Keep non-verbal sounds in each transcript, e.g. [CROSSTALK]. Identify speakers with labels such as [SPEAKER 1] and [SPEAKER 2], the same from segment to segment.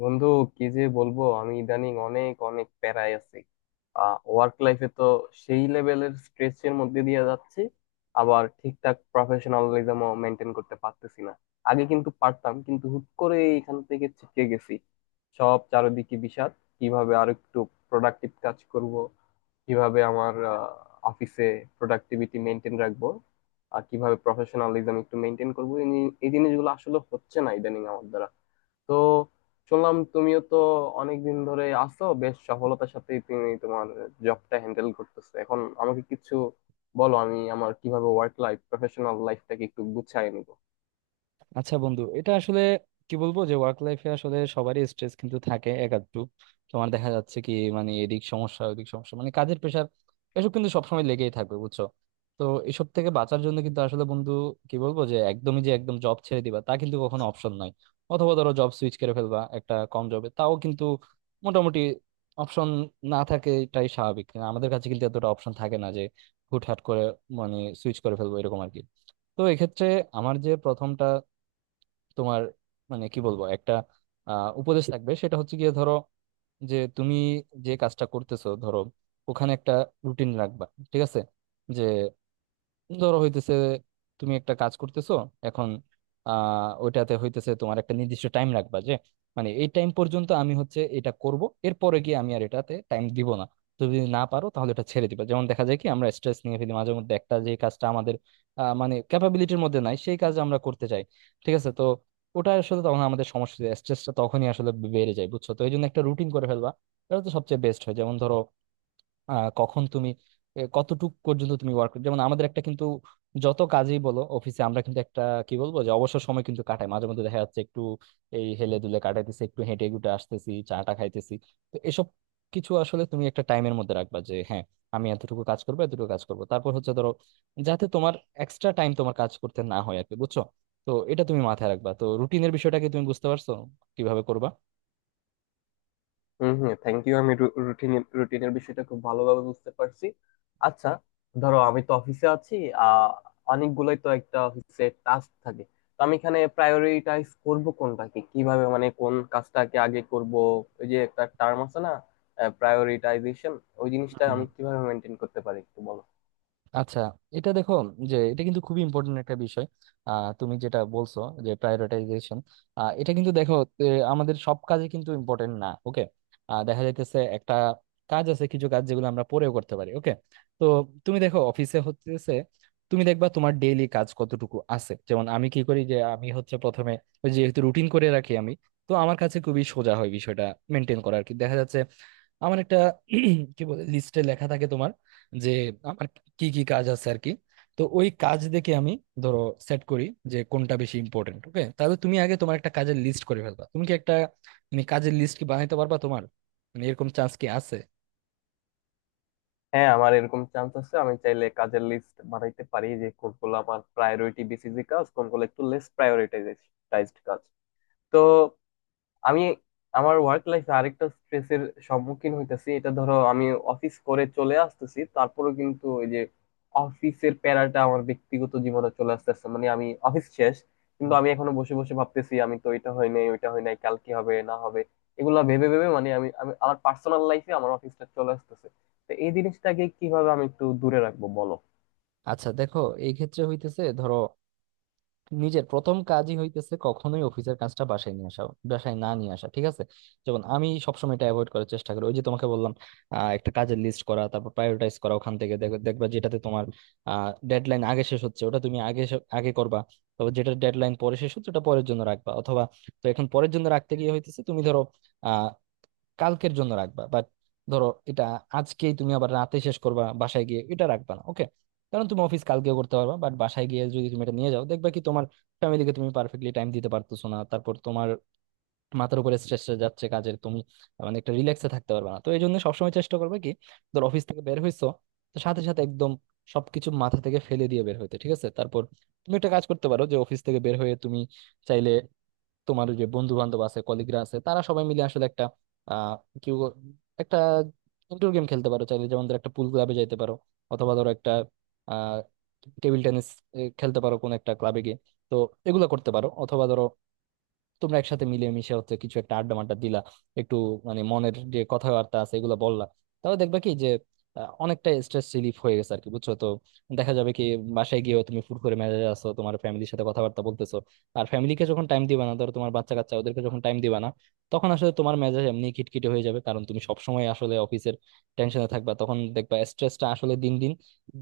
[SPEAKER 1] বন্ধু, কি যে বলবো, আমি ইদানিং অনেক অনেক প্যারায় আছি। ওয়ার্ক লাইফে তো সেই লেভেলের স্ট্রেসের মধ্যে দিয়ে যাচ্ছি। আবার ঠিকঠাক প্রফেশনালিজমও মেনটেন করতে পারতেছি না। আগে কিন্তু পারতাম, কিন্তু হুট করে এখান থেকে ছিটকে গেছি। সব চারিদিকে বিষাদ। কিভাবে আর একটু প্রোডাক্টিভ কাজ করব, কিভাবে আমার অফিসে প্রোডাক্টিভিটি মেনটেন রাখবো, আর কিভাবে প্রফেশনালিজম একটু মেনটেন করবো এই জিনিসগুলো আসলে হচ্ছে না ইদানিং আমার দ্বারা। তো শুনলাম তুমিও তো অনেকদিন ধরে আছো, বেশ সফলতার সাথে তুমি তোমার জবটা হ্যান্ডেল করতেছো। এখন আমাকে কিছু বলো, আমি আমার কিভাবে ওয়ার্ক লাইফ, প্রফেশনাল লাইফটাকে একটু গুছায় নিব।
[SPEAKER 2] আচ্ছা বন্ধু, এটা আসলে কি বলবো যে ওয়ার্ক লাইফে আসলে সবারই স্ট্রেস কিন্তু থাকে এক আধটু। তোমার দেখা যাচ্ছে কি, মানে এদিক সমস্যা ওদিক সমস্যা, মানে কাজের প্রেশার, এসব কিন্তু সবসময় লেগেই থাকবে বুঝছো। তো এসব থেকে বাঁচার জন্য কিন্তু আসলে বন্ধু কি বলবো, যে একদমই যে একদম জব ছেড়ে দিবা তা কিন্তু কখনো অপশন নাই। অথবা ধরো জব সুইচ করে ফেলবা একটা কম জবে, তাও কিন্তু মোটামুটি অপশন না থাকে, এটাই স্বাভাবিক। আমাদের কাছে কিন্তু এতটা অপশন থাকে না যে হুটহাট করে মানে সুইচ করে ফেলবো, এরকম আর কি। তো এক্ষেত্রে আমার যে প্রথমটা তোমার মানে কি বলবো, একটা উপদেশ থাকবে, সেটা হচ্ছে গিয়ে ধরো যে তুমি যে কাজটা করতেছো, ধরো ওখানে একটা রুটিন রাখবা, ঠিক আছে? যে ধরো হইতেছে তুমি একটা কাজ করতেছো এখন, ওইটাতে হইতেছে তোমার একটা নির্দিষ্ট টাইম রাখবা, যে মানে এই টাইম পর্যন্ত আমি হচ্ছে এটা করব, এরপরে গিয়ে আমি আর এটাতে টাইম দিব না। তুমি যদি না পারো তাহলে এটা ছেড়ে দিবা। যেমন দেখা যায় কি, আমরা স্ট্রেস নিয়ে ফেলি মাঝে মধ্যে একটা, যে কাজটা আমাদের মানে ক্যাপাবিলিটির মধ্যে নাই সেই কাজ আমরা করতে চাই, ঠিক আছে? তো ওটা আসলে তখন আমাদের সমস্যা, স্ট্রেসটা তখনই আসলে বেড়ে যায় বুঝছো। তো এই জন্য একটা রুটিন করে ফেলবা, এটা তো সবচেয়ে বেস্ট হয়। যেমন ধরো কখন তুমি কতটুক পর্যন্ত তুমি ওয়ার্ক, যেমন আমাদের একটা কিন্তু যত কাজই বলো অফিসে আমরা কিন্তু একটা কি বলবো যে অবসর সময় কিন্তু কাটাই মাঝে মধ্যে, দেখা যাচ্ছে একটু এই হেলে দুলে কাটাইতেছি, একটু হেঁটে গুটে আসতেছি, চাটা খাইতেছি। তো এসব কিছু আসলে তুমি একটা টাইমের মধ্যে রাখবা, যে হ্যাঁ আমি এতটুকু কাজ করবো এতটুকু কাজ করবো, তারপর হচ্ছে ধরো যাতে তোমার এক্সট্রা টাইম তোমার কাজ করতে না হয় আর কি, বুঝছো? তো এটা তুমি মাথায় রাখবা। তো রুটিনের বিষয়টাকে তুমি বুঝতে পারছো কিভাবে করবা?
[SPEAKER 1] হম, হম, থ্যাংক ইউ। আমি রুটিনের রুটিনের বিষয়টা খুব ভালোভাবে বুঝতে পারছি। আচ্ছা, ধরো আমি তো অফিসে আছি। আহ অনেকগুলোই তো একটা অফিসে টাস্ক থাকে। তো আমি এখানে প্রায়োরিটাইজ করব কোনটাকে কিভাবে, মানে কোন কাজটাকে আগে করব। ওই যে একটা টার্ম আছে না, প্রায়োরিটাইজেশন, ওই জিনিসটা আমি কিভাবে মেনটেন করতে পারি একটু বলো।
[SPEAKER 2] আচ্ছা, এটা দেখো যে এটা কিন্তু খুবই ইম্পর্টেন্ট একটা বিষয়। তুমি যেটা বলছো, যে প্রায়োরিটাইজেশন, এটা কিন্তু দেখো, এ, আমাদের সব কাজে কিন্তু ইম্পর্টেন্ট না, ওকে? দেখা যাইতেছে একটা কাজ আছে, কিছু কাজ যেগুলো আমরা পরেও করতে পারি, ওকে? তো তুমি দেখো অফিসে হচ্ছে তুমি দেখবা তোমার ডেইলি কাজ কতটুকু আছে। যেমন আমি কি করি, যে আমি হচ্ছে প্রথমে ওই যেহেতু রুটিন করে রাখি আমি, তো আমার কাছে খুবই সোজা হয় বিষয়টা মেনটেন করা আর কি। দেখা যাচ্ছে আমার একটা [CLEARS THROAT] কি বলে লিস্টে লেখা থাকে তোমার, যে আমার কি কি কাজ আছে আর কি। তো ওই কাজ দেখে আমি ধরো সেট করি যে কোনটা বেশি ইম্পর্টেন্ট, ওকে? তাহলে তুমি আগে তোমার একটা কাজের লিস্ট করে ফেলবা। তুমি কি একটা মানে কাজের লিস্ট কি বানাইতে পারবা তোমার? মানে এরকম চান্স কি আছে?
[SPEAKER 1] হ্যাঁ, আমার এরকম চান্স আছে, আমি চাইলে কাজের লিস্ট বানাইতে পারি যে কোনগুলো আমার প্রায়োরিটি বেসিসে কাজ, কোনগুলো একটু লেস প্রায়োরিটাইজড কাজ। তো আমি আমার ওয়ার্ক লাইফে আরেকটা স্ট্রেসের সম্মুখীন হইতেছি। এটা ধরো আমি অফিস করে চলে আসতেছি, তারপরেও কিন্তু ওই যে অফিসের প্যারাটা আমার ব্যক্তিগত জীবনে চলে আসতেছে। মানে আমি অফিস শেষ, কিন্তু
[SPEAKER 2] হুম।
[SPEAKER 1] আমি এখনো বসে বসে ভাবতেছি আমি তো এটা হয় নাই, ওইটা হয় নাই, কাল কি হবে না হবে। এগুলা ভেবে ভেবে মানে আমি আমি আমার পার্সোনাল লাইফে আমার অফিসটা চলে আসতেছে। তো এই জিনিসটাকে কিভাবে আমি একটু দূরে রাখবো বলো।
[SPEAKER 2] আচ্ছা দেখো, এই ক্ষেত্রে হইতেছে ধরো নিজের প্রথম কাজই হইতেছে কখনোই অফিসের কাজটা বাসায় নিয়ে আসা, বাসায় না নিয়ে আসা, ঠিক আছে? যেমন আমি সবসময় এটা অ্যাভয়েড করার চেষ্টা করি। ওই যে তোমাকে বললাম একটা কাজের লিস্ট করা, তারপর প্রায়োরিটাইজ করা, ওখান থেকে দেখবা যেটাতে তোমার ডেডলাইন আগে শেষ হচ্ছে ওটা তুমি আগে আগে করবা। তারপর যেটা ডেডলাইন পরে শেষ হচ্ছে ওটা পরের জন্য রাখবা। অথবা, তো এখন পরের জন্য রাখতে গিয়ে হইতেছে তুমি ধরো কালকের জন্য রাখবা, বাট ধরো এটা আজকেই তুমি আবার রাতে শেষ করবা বাসায় গিয়ে, এটা রাখবা না, ওকে? কারণ তুমি অফিস কালকেও করতে পারবা, বাট বাসায় গিয়ে যদি তুমি এটা নিয়ে যাও, দেখবা কি তোমার ফ্যামিলিকে তুমি পারফেক্টলি টাইম দিতে পারতেছো না, তারপর তোমার মাথার উপরে স্ট্রেস যাচ্ছে কাজের, তুমি মানে একটা রিল্যাক্সে থাকতে পারবে না। তো এই জন্য সবসময় চেষ্টা করবে কি, ধর অফিস থেকে বের হইছো, তো সাথে সাথে একদম সবকিছু মাথা থেকে ফেলে দিয়ে বের হইতে, ঠিক আছে? তারপর তুমি একটা কাজ করতে পারো, যে অফিস থেকে বের হয়ে তুমি চাইলে তোমার যে বন্ধু বান্ধব আছে, কলিগরা আছে, তারা সবাই মিলে আসলে একটা আহ কি বল- একটা ইনডোর গেম খেলতে পারো চাইলে। যেমন ধরো একটা পুল ক্লাবে যাইতে পারো, অথবা ধরো একটা আহ টেবিল টেনিস খেলতে পারো কোন একটা ক্লাবে গিয়ে। তো এগুলো করতে পারো, অথবা ধরো তোমরা একসাথে মিলেমিশে হচ্ছে কিছু একটা আড্ডা মাড্ডা দিলা একটু, মানে মনের যে কথাবার্তা আছে এগুলো বললা। তাহলে দেখবা কি যে অনেকটা স্ট্রেস রিলিফ হয়ে গেছে আর কি, বুঝছো? তো দেখা যাবে কি বাসায় গিয়েও তুমি ফুরফুরে মেজাজে আছো, তোমার ফ্যামিলির সাথে কথাবার্তা বলতেছো। আর ফ্যামিলিকে যখন টাইম দিবা না, ধরো তোমার বাচ্চা কাচ্চা ওদেরকে যখন টাইম দিবা না, তখন আসলে তোমার মেজাজ এমনি খিটখিটে হয়ে যাবে, কারণ তুমি সবসময় আসলে অফিসের টেনশনে থাকবা। তখন দেখবা স্ট্রেসটা আসলে দিন দিন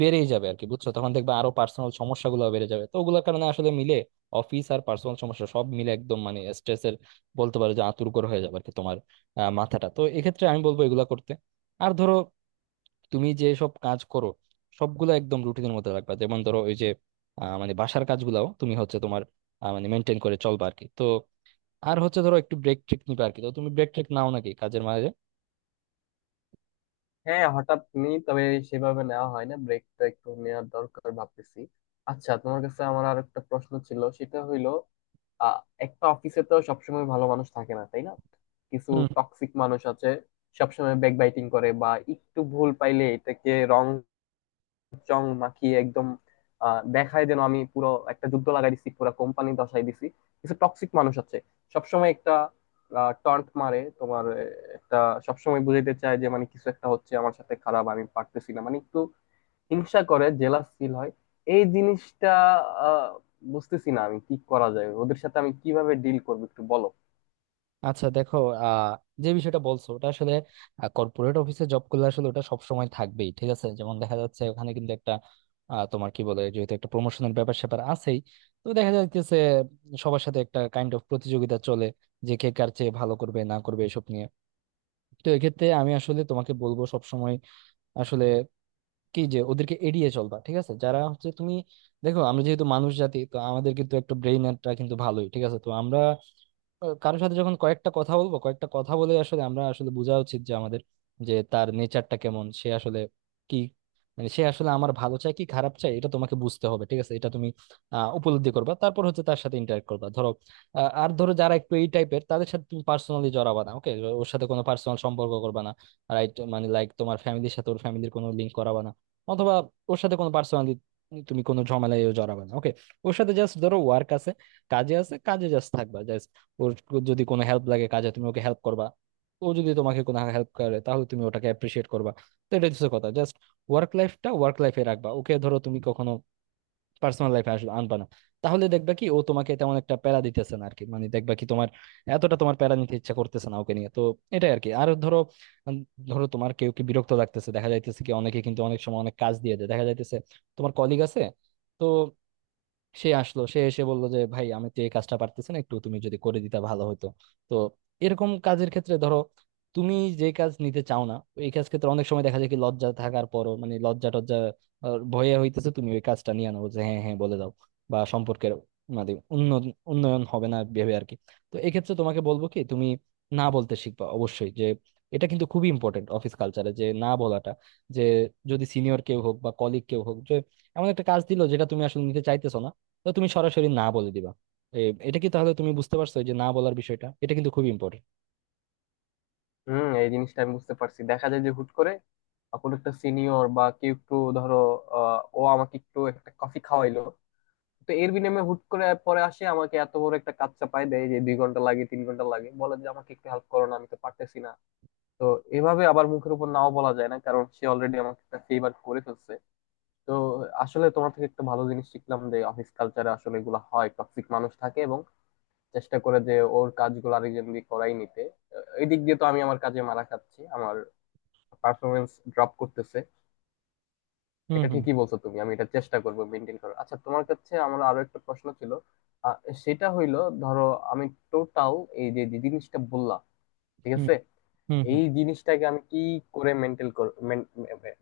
[SPEAKER 2] বেড়েই যাবে আর কি, বুঝছো? তখন দেখবা আরো পার্সোনাল সমস্যাগুলো বেড়ে যাবে। তো ওগুলোর কারণে আসলে মিলে, অফিস আর পার্সোনাল সমস্যা সব মিলে একদম মানে স্ট্রেসের বলতে পারো যে আঁতুড় করে হয়ে যাবে আর কি তোমার মাথাটা। তো এক্ষেত্রে আমি বলবো এগুলা করতে। আর ধরো তুমি যে সব কাজ করো সবগুলো একদম রুটিনের মধ্যে রাখবা। যেমন ধরো ওই যে মানে বাসার কাজগুলাও তুমি হচ্ছে তোমার মানে মেনটেন করে চলবা আর কি। তো আর হচ্ছে ধরো একটু ব্রেক ট্রেক নিবা আর কি। তো তুমি ব্রেক ট্রেক নাও নাকি কাজের মাঝে?
[SPEAKER 1] হ্যাঁ, হঠাৎ নি, তবে সেভাবে নেওয়া হয় না, ব্রেকটা একটু নেওয়ার দরকার ভাবতেছি। আচ্ছা, তোমার কাছে আমার আর একটা প্রশ্ন ছিল, সেটা হইলো আহ একটা অফিসে তো সবসময় ভালো মানুষ থাকে না, তাই না? কিছু টক্সিক মানুষ আছে সবসময় ব্যাকবাইটিং করে, বা একটু ভুল পাইলে এটাকে রং চং মাখিয়ে একদম দেখায় যেন আমি পুরো একটা যুদ্ধ লাগাই দিছি, পুরো কোম্পানি দশাই দিছি। কিছু টক্সিক মানুষ আছে সবসময় একটা টন্ট মারে তোমার। একটা সবসময় বুঝাইতে চায় যে মানে কিছু একটা হচ্ছে আমার সাথে খারাপ, আমি পারতেছি না, মানে একটু হিংসা করে, জেলাস ফিল হয়। এই জিনিসটা আহ, বুঝতেছি না আমি, কি করা যায় ওদের সাথে, আমি কিভাবে ডিল করবো একটু বলো।
[SPEAKER 2] আচ্ছা দেখো, আহ যে বিষয়টা বলছো ওটা আসলে কর্পোরেট অফিসে জব করলে আসলে ওটা সবসময় থাকবেই, ঠিক আছে? যেমন দেখা যাচ্ছে ওখানে কিন্তু একটা তোমার কি বলে যেহেতু একটা প্রমোশনের ব্যাপার স্যাপার আছেই, তো দেখা যাচ্ছে সবার সাথে একটা কাইন্ড অফ প্রতিযোগিতা চলে যে কে কার চেয়ে ভালো করবে না করবে এসব নিয়ে। তো এক্ষেত্রে আমি আসলে তোমাকে বলবো সবসময় আসলে কি, যে ওদেরকে এড়িয়ে চলবা, ঠিক আছে? যারা হচ্ছে তুমি দেখো আমরা যেহেতু মানুষ জাতি, তো আমাদের কিন্তু একটা ব্রেইনটা কিন্তু ভালোই ঠিক আছে। তো আমরা কারোর সাথে যখন কয়েকটা কথা বলবো, কয়েকটা কথা বলে আসলে আমরা আসলে বোঝা উচিত যে আমাদের যে তার নেচারটা কেমন, সে আসলে কি মানে সে আসলে আমার ভালো চায় কি খারাপ চায়, এটা তোমাকে বুঝতে হবে, ঠিক আছে? এটা তুমি উপলব্ধি করবা, তারপর হচ্ছে তার সাথে ইন্টারেক্ট করবা ধরো। আর ধরো যারা একটু এই টাইপের তাদের সাথে তুমি পার্সোনালি জড়াবা না, ওকে? ওর সাথে কোনো পার্সোনাল সম্পর্ক করবা না। রাইট, মানে লাইক তোমার ফ্যামিলির সাথে ওর ফ্যামিলির কোনো লিঙ্ক করাবা না, অথবা ওর সাথে কোনো পার্সোনালি তুমি কোনো ঝামেলায় জড়াবা না, ওকে? ওর সাথে জাস্ট ধরো ওয়ার্ক আছে, কাজে আছে, কাজে জাস্ট থাকবা। ওর যদি কোনো হেল্প লাগে কাজে তুমি ওকে হেল্প করবা। ও যদি তোমাকে কোনো হেল্প করে, তাহলে তুমি ওটাকে অ্যাপ্রিসিয়েট করবা। তো এটা হচ্ছে কথা, জাস্ট ওয়ার্ক লাইফটা ওয়ার্ক লাইফে রাখবা, ওকে? ধরো তুমি কখনো পার্সোনাল লাইফে আসবে আনবা না। তাহলে দেখবা কি ও তোমাকে তেমন একটা প্যারা দিতেছে না আর কি, মানে দেখবা কি তোমার এতটা তোমার প্যারা নিতে ইচ্ছা করতেছে না ওকে নিয়ে। তো এটাই আর কি। আর ধরো উম, ধরো তোমার কেউ কি বিরক্ত লাগতেছে, দেখা যাইতেছে কি অনেকে কিন্তু অনেক সময় অনেক কাজ দিয়ে দেয়, দেখা যাইতেছে তোমার কলিগ আছে, তো সে আসলো, সে এসে বললো যে ভাই আমি তো এই কাজটা পারতেছি না, একটু তুমি যদি করে দিতা ভালো হতো। তো এরকম কাজের ক্ষেত্রে ধরো তুমি যে কাজ নিতে চাও না, এই কাজ ক্ষেত্রে অনেক সময় দেখা যায় কি লজ্জা থাকার পরও মানে লজ্জা টজ্জা, ভয়ে হইতেছে তুমি ওই কাজটা নিয়ে আনো, যে হ্যাঁ হ্যাঁ বলে দাও, বা সম্পর্কের মানে উন্নয়ন উন্নয়ন হবে না ভেবে আর কি। তো এক্ষেত্রে তোমাকে বলবো কি তুমি না বলতে শিখবা অবশ্যই, যে এটা কিন্তু খুবই ইম্পর্টেন্ট অফিস কালচারে যে না বলাটা। যে যদি সিনিয়র কেউ হোক বা কলিগ কেউ হোক, যে এমন একটা কাজ দিল যেটা তুমি আসলে নিতে চাইতেছো না, তো তুমি সরাসরি না বলে দিবা। এ, এটা কি তাহলে তুমি বুঝতে পারছো, যে না বলার বিষয়টা এটা কিন্তু খুব ইম্পর্টেন্ট?
[SPEAKER 1] হুম, এই জিনিসটা আমি বুঝতে পারছি। দেখা যায় যে হুট করে কোনো একটা সিনিয়র বা কেউ একটু ধরো ও আমাকে একটু একটা কফি খাওয়াইলো, তো এর বিনিময়ে হুট করে পরে আসে আমাকে এত বড় একটা কাজ চাপায় দেয় যে দুই ঘন্টা লাগে, তিন ঘন্টা লাগে, বলে যে আমাকে একটু হেল্প করো না, আমি তো পারতেছি না। তো এভাবে আবার মুখের উপর নাও বলা যায় না, কারণ সে অলরেডি আমাকে একটা ফেভার করে ফেলছে। তো আসলে তোমার থেকে একটা ভালো জিনিস শিখলাম, যে অফিস কালচারে আসলে এগুলো হয়, টক্সিক মানুষ থাকে এবং চেষ্টা করে যে ওর কাজগুলো আরেকজন দিয়ে করাই নিতে। এই দিক দিয়ে তো আমি আমার কাজে মারা খাচ্ছি, আমার পারফরমেন্স ড্রপ করতেছে।
[SPEAKER 2] হুম
[SPEAKER 1] এটা
[SPEAKER 2] হুম।
[SPEAKER 1] ঠিকই বলছো তুমি, আমি এটা চেষ্টা করব মেনটেন করার। আচ্ছা, তোমার কাছে আমার আরো একটা প্রশ্ন ছিল। আহ, সেটা হইলো ধরো আমি টোটাল এই যে যে জিনিসটা বললাম, ঠিক
[SPEAKER 2] হুম
[SPEAKER 1] আছে,
[SPEAKER 2] হুম হুম।
[SPEAKER 1] এই জিনিসটাকে আমি কি করে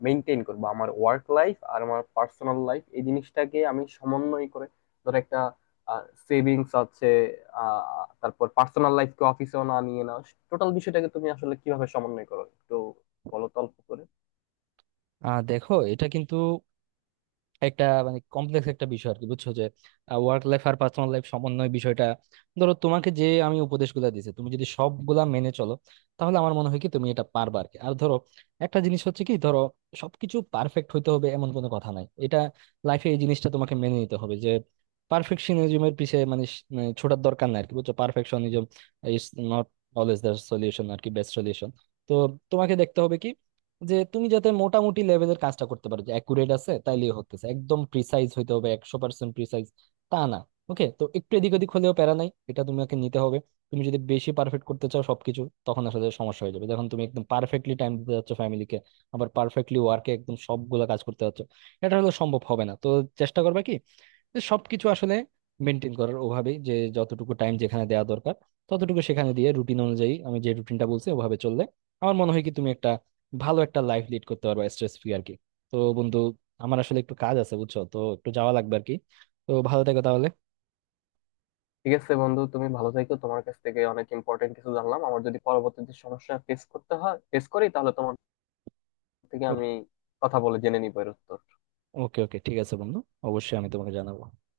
[SPEAKER 1] মেনটেন করব আমার ওয়ার্ক লাইফ আর আমার পার্সোনাল লাইফ, এই জিনিসটাকে আমি সমন্বয় করে, ধরো একটা সেভিংস আছে, তারপর পার্সোনাল লাইফকে অফিসেও না নিয়ে, না, টোটাল বিষয়টাকে তুমি আসলে কিভাবে সমন্বয় করো একটু বলো তো অল্প করে।
[SPEAKER 2] আর দেখো এটা কিন্তু একটা মানে কমপ্লেক্স একটা বিষয় আর কি, বুঝছো? যে ওয়ার্ক লাইফ আর পার্সোনাল লাইফ সমন্বয় বিষয়টা, ধরো তোমাকে যে আমি উপদেশগুলো দিয়েছি তুমি যদি সবগুলা মেনে চলো তাহলে আমার মনে হয় কি তুমি এটা পারবা আর কি। আর ধরো একটা জিনিস হচ্ছে কি, ধরো সবকিছু পারফেক্ট হইতে হবে এমন কোনো কথা নাই। এটা লাইফে এই জিনিসটা তোমাকে মেনে নিতে হবে যে পারফেকশনিজমের পিছে মানে মানে ছোটার দরকার নাই আর কি, বুঝছো? Perfectionism is not always the solution আর কি, বেস্ট সলিউশন। তো তোমাকে দেখতে হবে কি যে তুমি যাতে মোটামুটি লেভেলের কাজটা করতে পারো যে অ্যাকুরেট আছে, তাইলেই হতেছে। একদম প্রিসাইজ হইতে হবে, 100% প্রিসাইজ, তা না, ওকে? তো একটু এদিক ওদিক হলেও প্যারা নাই, এটা তোমাকে নিতে হবে। তুমি যদি বেশি পারফেক্ট করতে চাও সবকিছু, তখন আসলে সমস্যা হয়ে যাবে যখন তুমি একদম পারফেক্টলি টাইম দিতে যাচ্ছ ফ্যামিলিকে, আবার পারফেক্টলি ওয়ার্কে একদম সবগুলা কাজ করতে যাচ্ছ, এটা হলে সম্ভব হবে না। তো চেষ্টা করবে কি যে সবকিছু আসলে মেনটেন করার, ওভাবেই যে যতটুকু টাইম যেখানে দেওয়া দরকার ততটুকু সেখানে দিয়ে, রুটিন অনুযায়ী আমি যে রুটিনটা বলছি ওভাবে চললে আমার মনে হয় কি তুমি একটা ভালো একটা লাইফ লিড করতে পারবা, স্ট্রেস ফ্রি আর কি। তো বন্ধু, আমার আসলে একটু কাজ আছে বুঝছো, তো একটু যাওয়া লাগবে আর কি। তো ভালো থেকো তাহলে।
[SPEAKER 1] ঠিক আছে বন্ধু, তুমি ভালো থেকো। তোমার কাছ থেকে অনেক ইম্পর্টেন্ট কিছু জানলাম। আমার যদি পরবর্তীতে সমস্যা ফেস করতে হয়, ফেস করি, তাহলে তোমার থেকে আমি
[SPEAKER 2] ওকে
[SPEAKER 1] কথা বলে জেনে নিবো এর উত্তর।
[SPEAKER 2] ওকে ওকে, ঠিক আছে বন্ধু, অবশ্যই আমি তোমাকে জানাবো।